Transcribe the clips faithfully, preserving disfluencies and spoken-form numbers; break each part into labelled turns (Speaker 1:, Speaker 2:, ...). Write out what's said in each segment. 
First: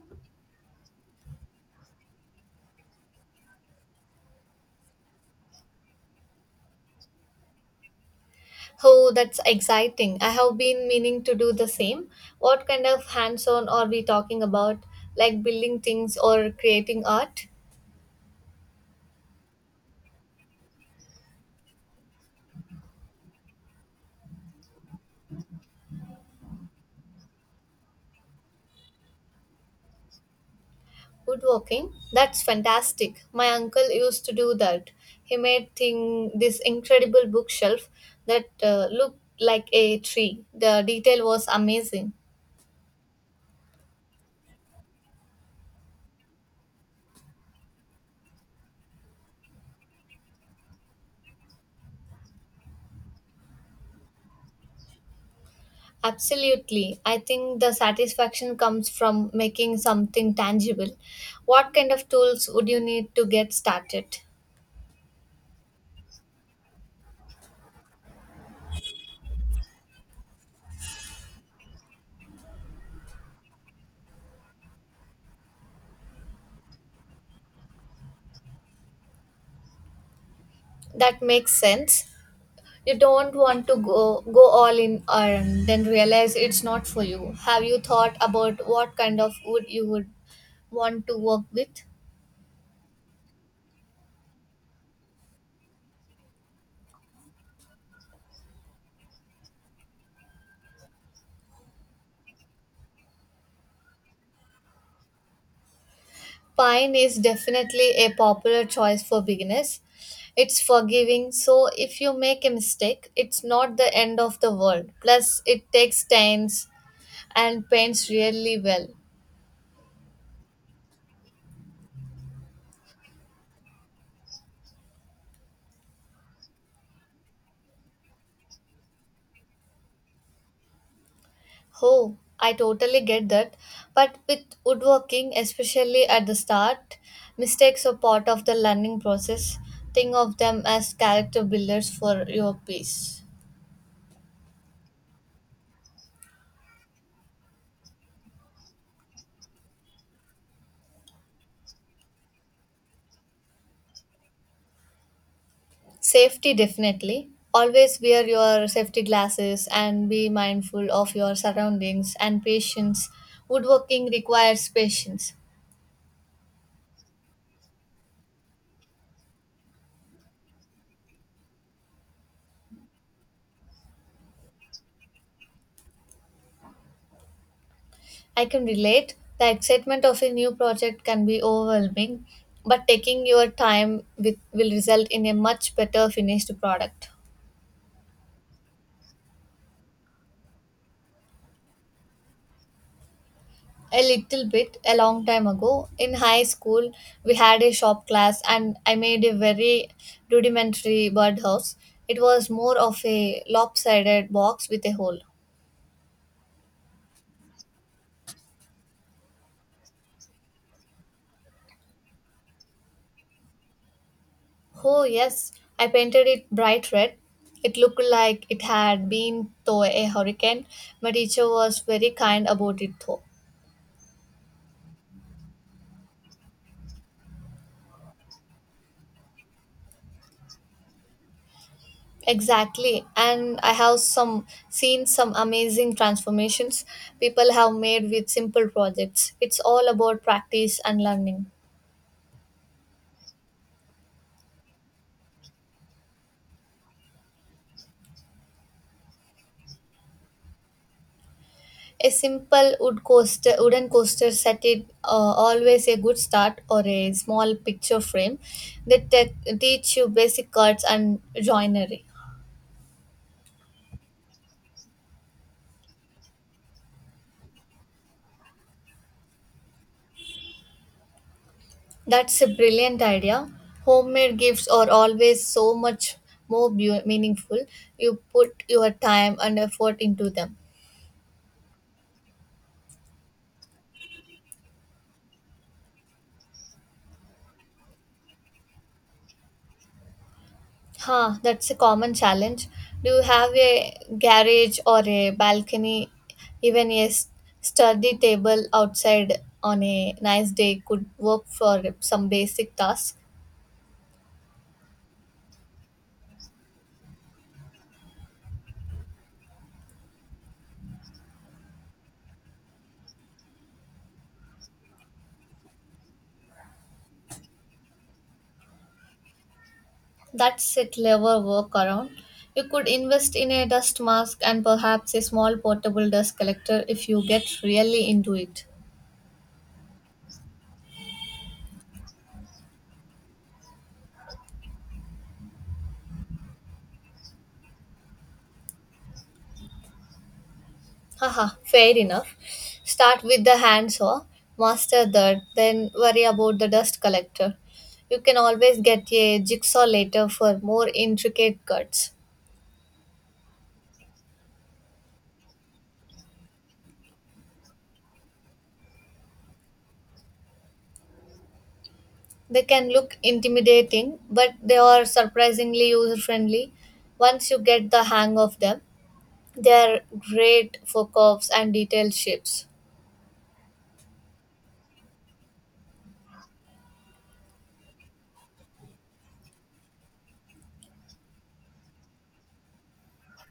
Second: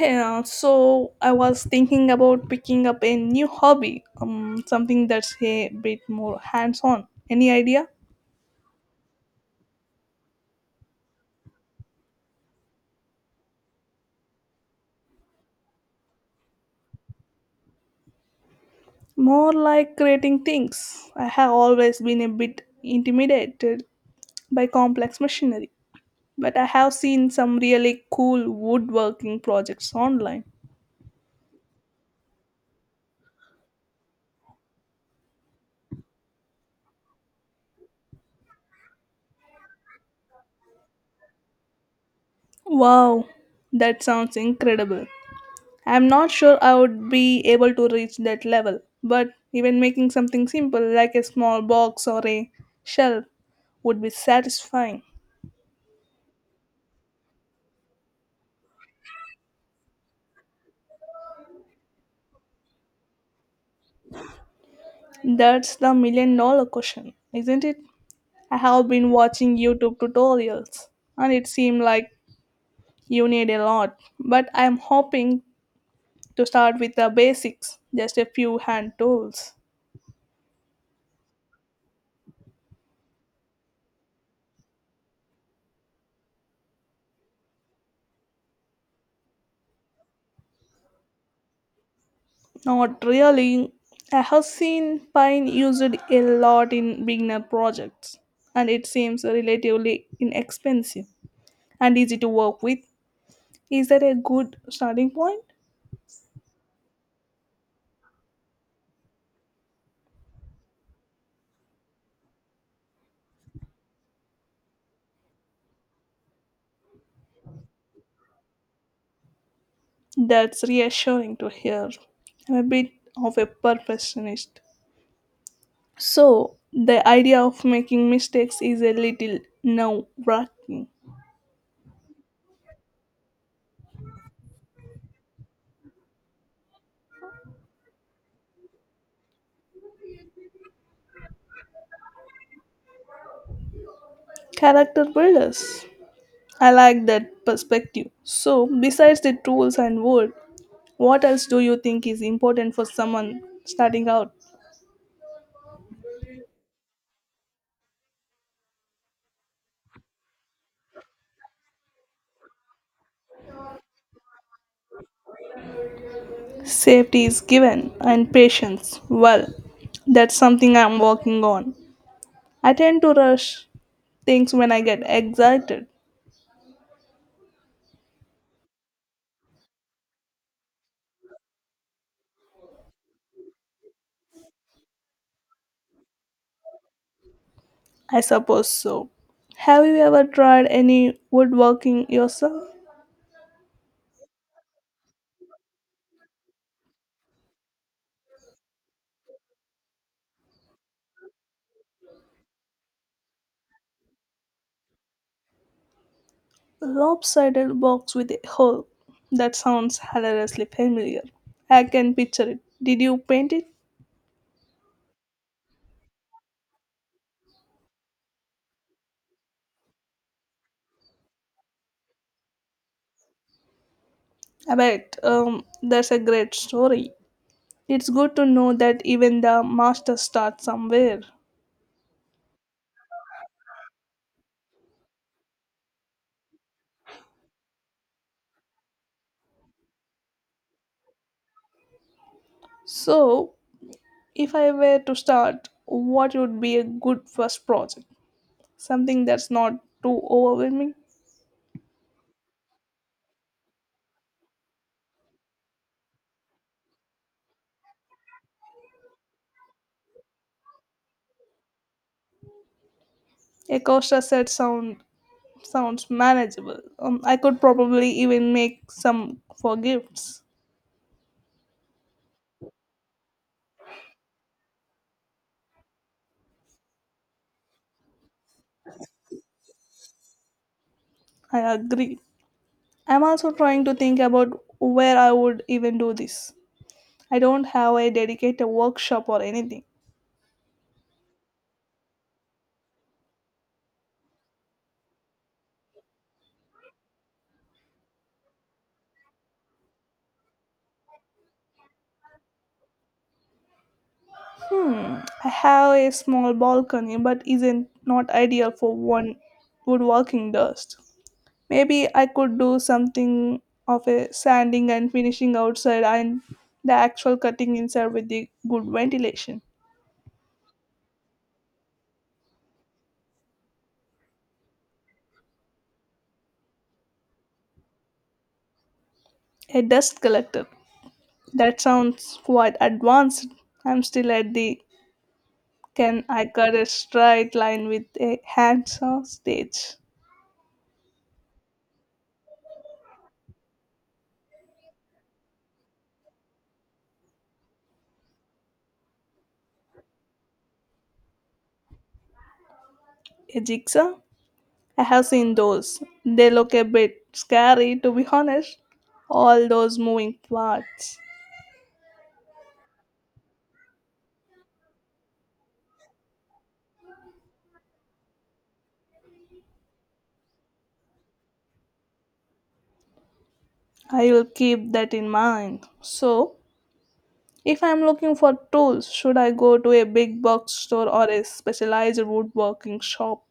Speaker 1: Yeah, so I was thinking about picking up a new hobby, um, something that's a bit more hands on. Any idea?
Speaker 2: Oh, that's exciting. I have been meaning to do the same. What kind of hands on are we talking about? Like building things or creating art?
Speaker 1: More like creating things. I have always been a bit intimidated by complex machinery, but I have seen some really cool woodworking projects online.
Speaker 2: Woodworking? That's fantastic. My uncle used to do that. He made thing, this incredible bookshelf that uh, looked like a tree. The detail was amazing.
Speaker 1: Wow, that sounds incredible. I'm not sure I would be able to reach that level, but even making something simple like a small box or a shelf would be satisfying.
Speaker 2: Absolutely. I think the satisfaction comes from making something tangible. What kind of tools would you need to get started?
Speaker 1: That's the million dollar question, isn't it? I have been watching YouTube tutorials and it seemed like you need a lot, but I'm hoping to start with the basics, just a few hand tools.
Speaker 2: That makes sense. You don't want to go go all in and then realize it's not for you. Have you thought about what kind of wood you would want to work with?
Speaker 1: Not really. I have seen Pine used a lot in beginner projects, and it seems relatively inexpensive and easy to work with. Is that a good starting point?
Speaker 2: Pine is definitely a popular choice for beginners. It's forgiving, so if you make a mistake it's not the end of the world. Plus, it takes stains and paints really well.
Speaker 1: That's reassuring to hear. I'm a bit of a perfectionist. So, the idea of making mistakes is a little nerve wracking.
Speaker 2: Oh, I totally get that. But with woodworking, especially at the start, mistakes are part of the learning process. Think of them as character builders for your piece.
Speaker 1: Character builders. I like that perspective. So, besides the tools and wood, what else do you think is important for someone starting out?
Speaker 2: Safety, definitely. Always wear your safety glasses and be mindful of your surroundings, and patience. Woodworking requires patience.
Speaker 1: Safety is given and patience. Well, that's something I'm working on. I tend to rush things when I get excited.
Speaker 2: I can relate. The excitement of a new project can be overwhelming, but taking your time with, will result in a much better finished product.
Speaker 1: I suppose so. Have you ever tried any woodworking yourself?
Speaker 2: A little bit, a long time ago, in high school, we had a shop class and I made a very rudimentary birdhouse. It was more of a lopsided box with a hole.
Speaker 1: Lopsided box with a hole. That sounds hilariously familiar. I can picture it. Did you paint it?
Speaker 2: Oh, yes, I painted it bright red. It looked like it had been through a hurricane. My teacher was very kind about it though.
Speaker 1: I bet. Um, that's a great story. It's good to know that even the master starts somewhere.
Speaker 2: Exactly. And I have some seen some amazing transformations people have made with simple projects. It's all about practice and learning.
Speaker 1: So, if I were to start, what would be a good first project? Something that's not too overwhelming?
Speaker 2: A simple wood coaster, wooden coaster set it uh, always a good start, or a small picture frame that te- teach you basic cards and joinery.
Speaker 1: A Costa set sound sounds manageable. Um, I could probably even make some for gifts.
Speaker 2: That's a brilliant idea. Homemade gifts are always so much more bu- meaningful. You put your time and effort into them.
Speaker 1: I agree. I'm also trying to think about where I would even do this. I don't have a dedicated workshop or anything.
Speaker 2: Huh, that's a common challenge. Do you have a garage or a balcony? Even a s- sturdy table outside on a nice day could work for some basic tasks.
Speaker 1: Hmm, I have a small balcony, but isn't not ideal for one woodworking dust. Maybe I could do something of a sanding and finishing outside and the actual cutting inside with the good ventilation.
Speaker 2: That's a clever workaround. You could invest in a dust mask and perhaps a small portable dust collector if you get really into it.
Speaker 1: A dust collector. That sounds quite advanced. I'm still at the can I cut a straight line with a handsaw stage?
Speaker 2: Haha, fair enough. Start with the hand saw, master that, then worry about the dust collector. You can always get a jigsaw later for more intricate cuts.
Speaker 1: A jigsaw? I have seen those. They look a bit scary, to be honest. All those moving parts.
Speaker 2: They can look intimidating, but they are surprisingly user friendly. Once you get the hang of them, they are great for curves and detailed shapes.
Speaker 1: I will keep that in mind. So, if I am looking for tools, should I go to a big box store or a specialized woodworking shop?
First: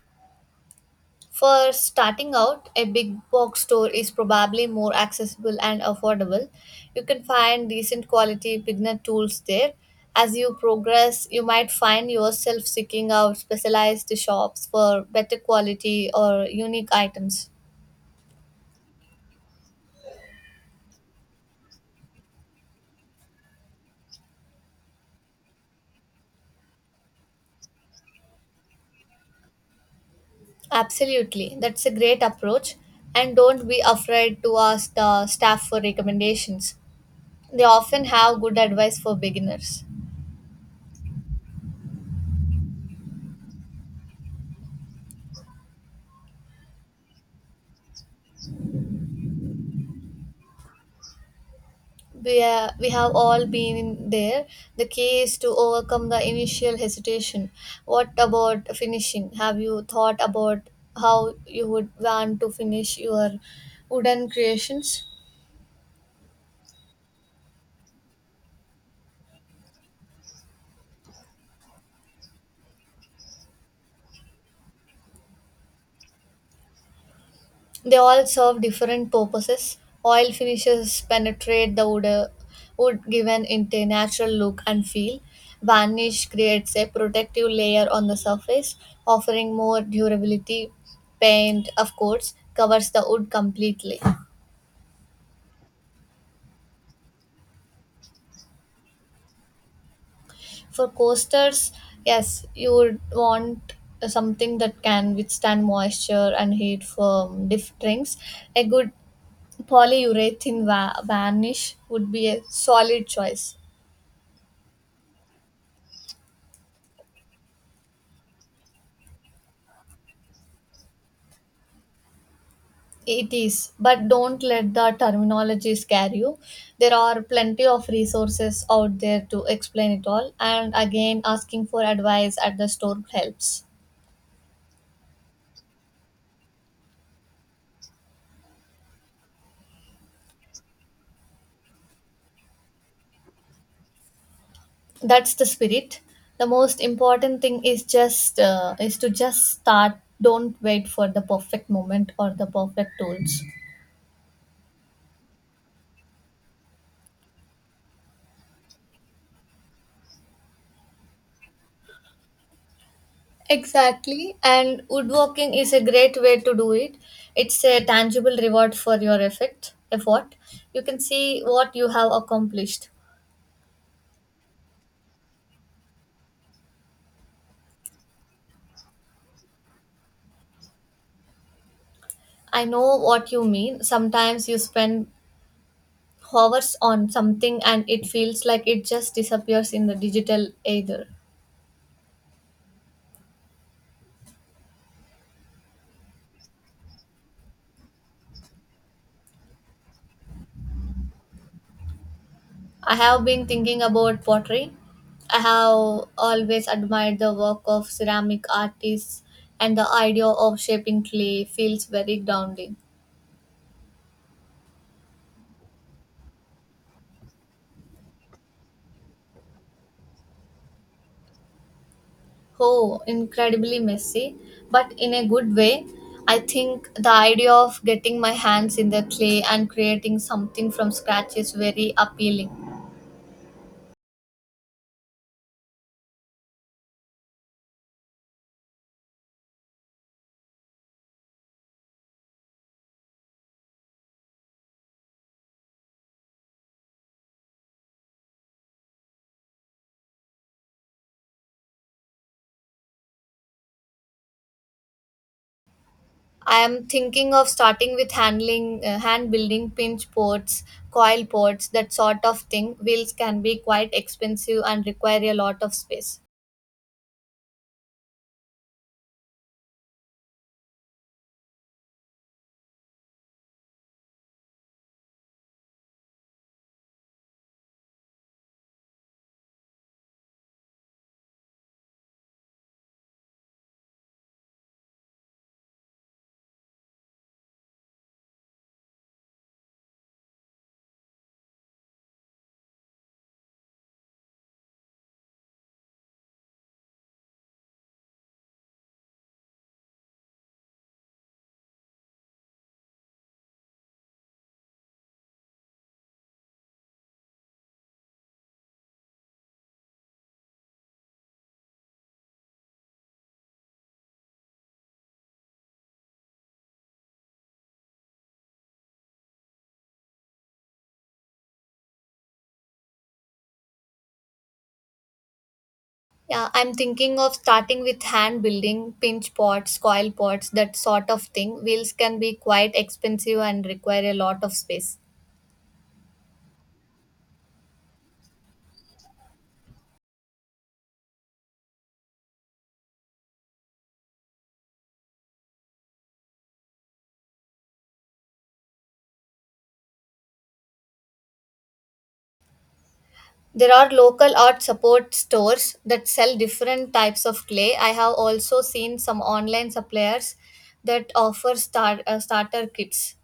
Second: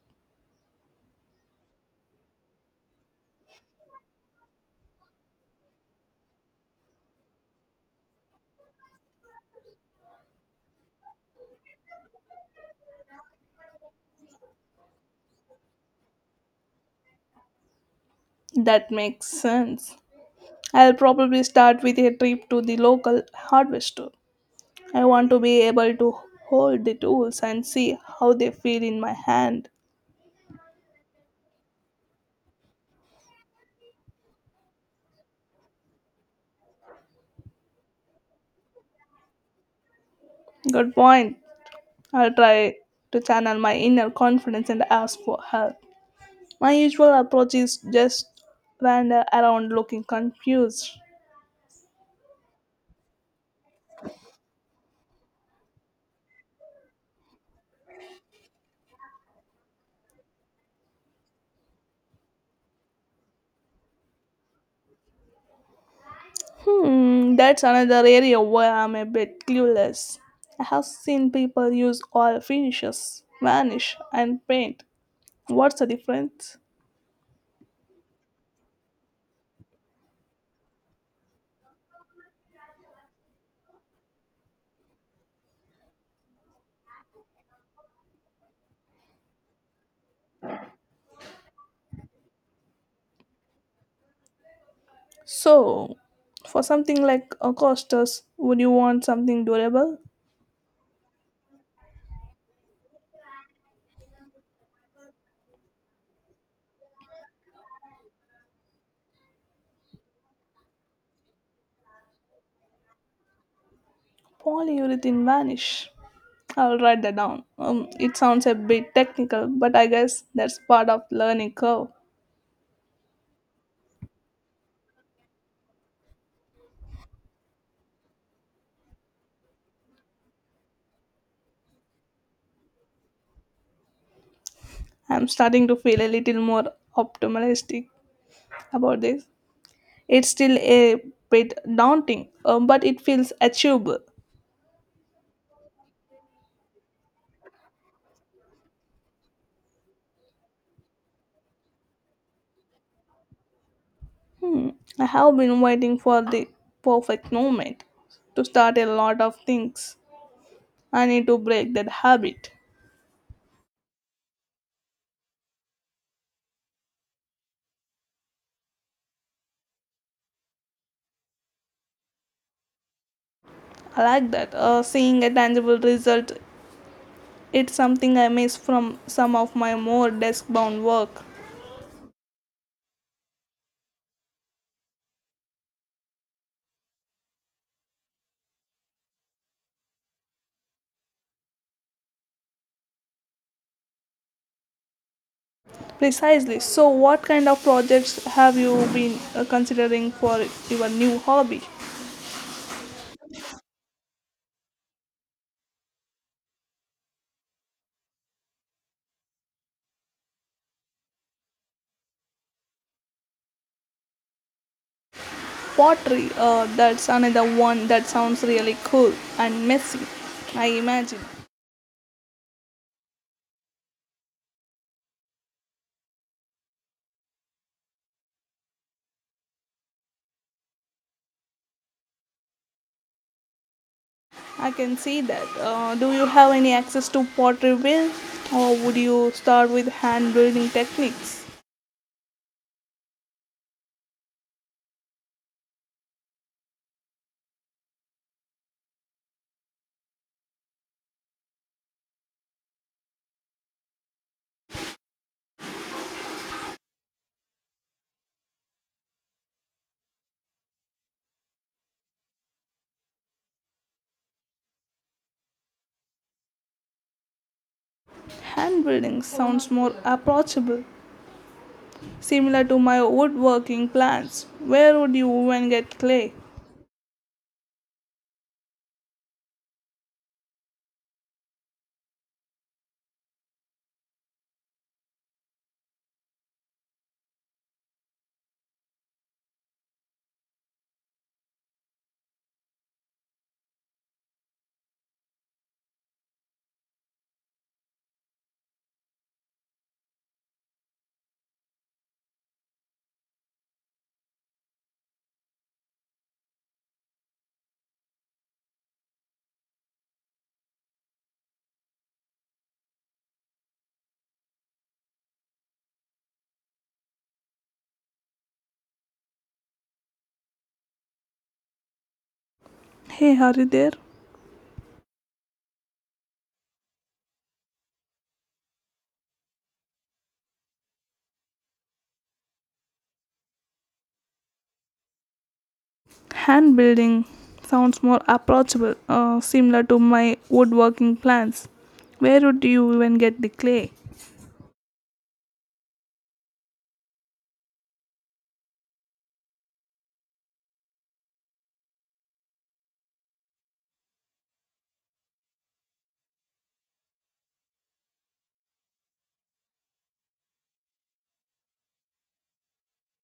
Speaker 2: For starting out, a big box store is probably more accessible and affordable. You can find decent quality beginner tools there. As you progress, you might find yourself seeking out specialized shops for better quality or unique items.
Speaker 1: That makes sense. I'll probably start with a trip to the local hardware store. I want to be able to hold the tools and see how they feel in my hand.
Speaker 2: Absolutely, that's a great approach. And don't be afraid to ask the staff for recommendations. They often have good advice for beginners.
Speaker 1: Good point. I will try to channel my inner confidence and ask for help. My usual approach is just wander around looking confused.
Speaker 2: we, uh, we have all been there. The key is to overcome the initial hesitation. What about finishing? Have you thought about how you would want to finish your wooden creations?
Speaker 1: Hmm, that's another area where I'm a bit clueless. I have seen people use oil finishes, varnish, and paint. What's the difference?
Speaker 2: They all serve different purposes. Oil finishes penetrate the wood, uh, wood, given it a natural look and feel. Varnish creates a protective layer on the surface, offering more durability. Paint, of course, covers the wood completely.
Speaker 1: So, for something like a costas, would you want something durable?
Speaker 2: For coasters, yes, you would want something that can withstand moisture and heat from diff drinks. A good polyurethane va- varnish would be a solid choice.
Speaker 1: Polyurethane varnish. I'll write that down. Um, it sounds a bit technical, but I guess that's part of learning curve.
Speaker 2: It is, but don't let the terminology scare you. There are plenty of resources out there to explain it all, and again, asking for advice at the store helps.
Speaker 1: I'm starting to feel a little more optimistic about this. It's still a bit daunting, um, but it feels achievable.
Speaker 2: That's the spirit. The most important thing is just uh, is to just start. Don't wait for the perfect moment or the perfect tools.
Speaker 1: Hmm. I have been waiting for the perfect moment to start a lot of things. I need to break that habit.
Speaker 2: Exactly, and woodworking is a great way to do it. It's a tangible reward for your effort effort You can see what you have accomplished.
Speaker 1: I like that. Uh, seeing a tangible result, it's something I miss from some of my more desk bound work.
Speaker 2: I know what you mean. Sometimes you spend hours on something and it feels like it just disappears in the digital ether.
Speaker 1: Precisely. So, what kind of projects have you been uh, considering for your new hobby?
Speaker 2: I have been thinking about pottery. I have always admired the work of ceramic artists, and the idea of shaping clay feels very grounding.
Speaker 1: Pottery, uh, that's another one that sounds really cool and messy, I imagine.
Speaker 2: Oh, incredibly messy, but in a good way. I think the idea of getting my hands in the clay and creating something from scratch is very appealing.
Speaker 1: I can see that. Uh, do you have any access to pottery wheels, or would you start with hand building techniques?
Speaker 2: I am thinking of starting with handling, uh, hand building pinch ports, coil ports, that sort of thing. Wheels can be quite expensive and require a lot of space.
Speaker 1: Hand building sounds more approachable, similar to my woodworking plans. Where would you even get clay? Hey, are you there?
Speaker 2: Yeah, I'm thinking of starting with hand building pinch pots, coil pots, that sort of thing. Wheels can be quite expensive and require a lot of space.
Speaker 1: Hand building sounds more approachable, uh, similar to my woodworking plans. Where would you even get the clay?
Speaker 2: There are local art support stores that sell different types of clay. I have also seen some online suppliers that offer star, uh, starter kits.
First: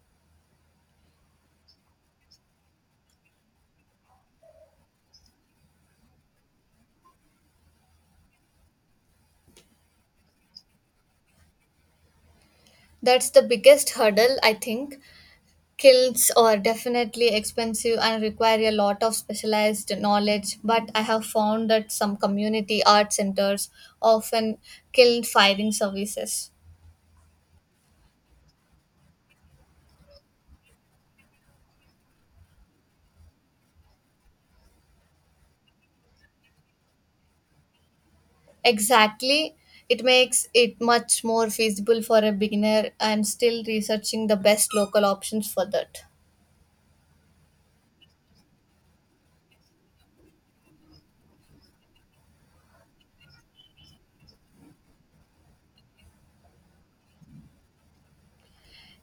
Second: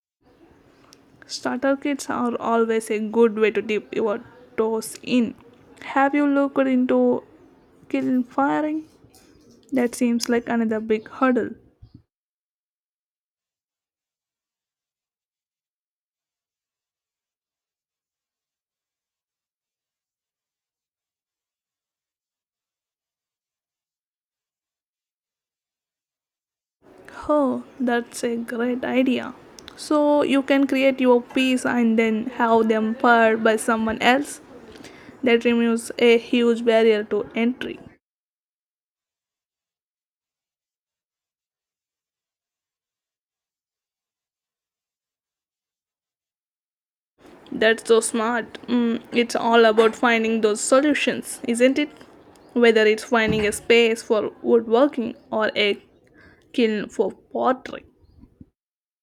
Speaker 1: Starter kits are always a good way to dip your toes in. Have you looked into kiln firing? That seems like another big hurdle.
Speaker 2: That's the biggest hurdle, I think. Kilns are definitely expensive and require a lot of specialized knowledge, but I have found that some community art centers often kiln firing services.
Speaker 1: Oh, that's a great idea. So you can create your piece and then have them fired by someone else. That removes a huge barrier to entry.
Speaker 2: Exactly. It makes it much more feasible for a beginner. I'm still researching the best local options for that.
Speaker 1: That's so smart. Mm, it's all about finding those solutions, isn't it? Whether it's finding a space for woodworking or a kiln for pottery.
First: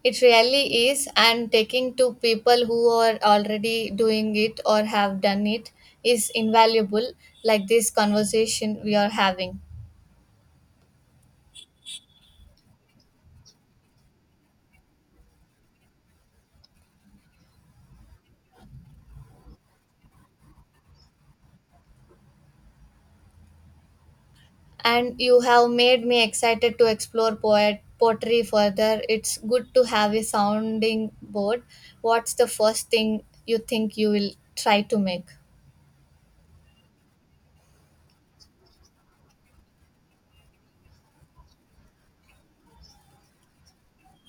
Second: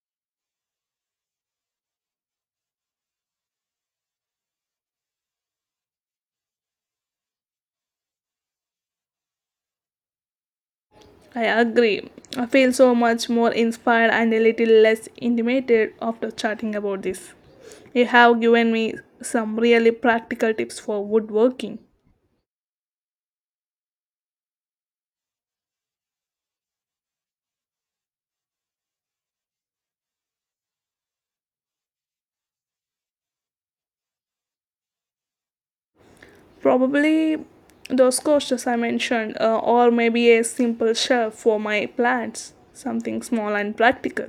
Speaker 2: It really is, and taking to people who are already doing it or have done it is invaluable, like this conversation we are having.
Speaker 1: I agree. I feel so much more inspired and a little less intimidated after chatting about this. You have given me some really practical tips for woodworking.
Speaker 2: And you have made me excited to explore poet poetry further. It's good to have a sounding board. What's the first thing you think you will try to make?
Speaker 1: Probably those coasters I mentioned, uh, or maybe a simple shelf for my plants. Something small and practical.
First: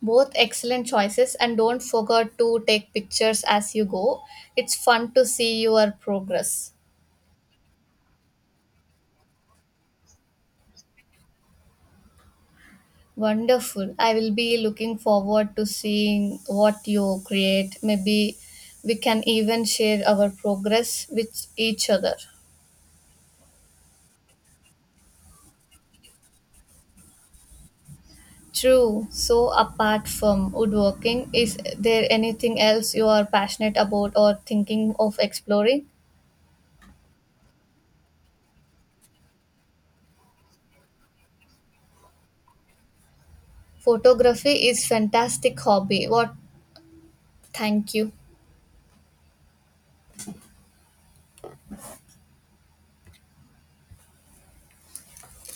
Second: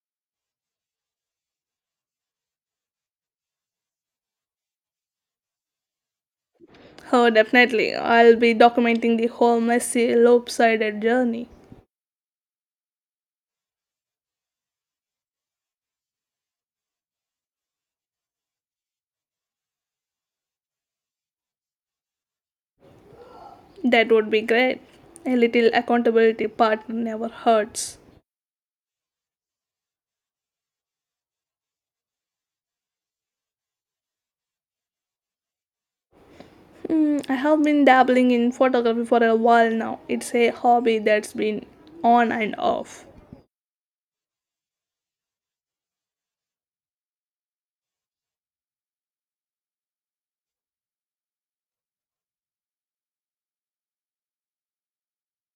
Speaker 2: Both excellent choices, and don't forget to take pictures as you go. It's fun to see your progress.
Speaker 1: Oh, definitely. I'll be documenting the whole messy, lopsided journey.
Speaker 2: Wonderful. I will be looking forward to seeing what you create. Maybe we can even share our progress with each other.
Speaker 1: That would be great. A little accountability part never hurts.
Speaker 2: True. So, apart from woodworking, is there anything else you are passionate about or thinking of exploring?
Speaker 1: Hmm, I have been dabbling in photography for a while now. It's a hobby that's been on and off.
Speaker 2: Photography is fantastic hobby. What? Thank you.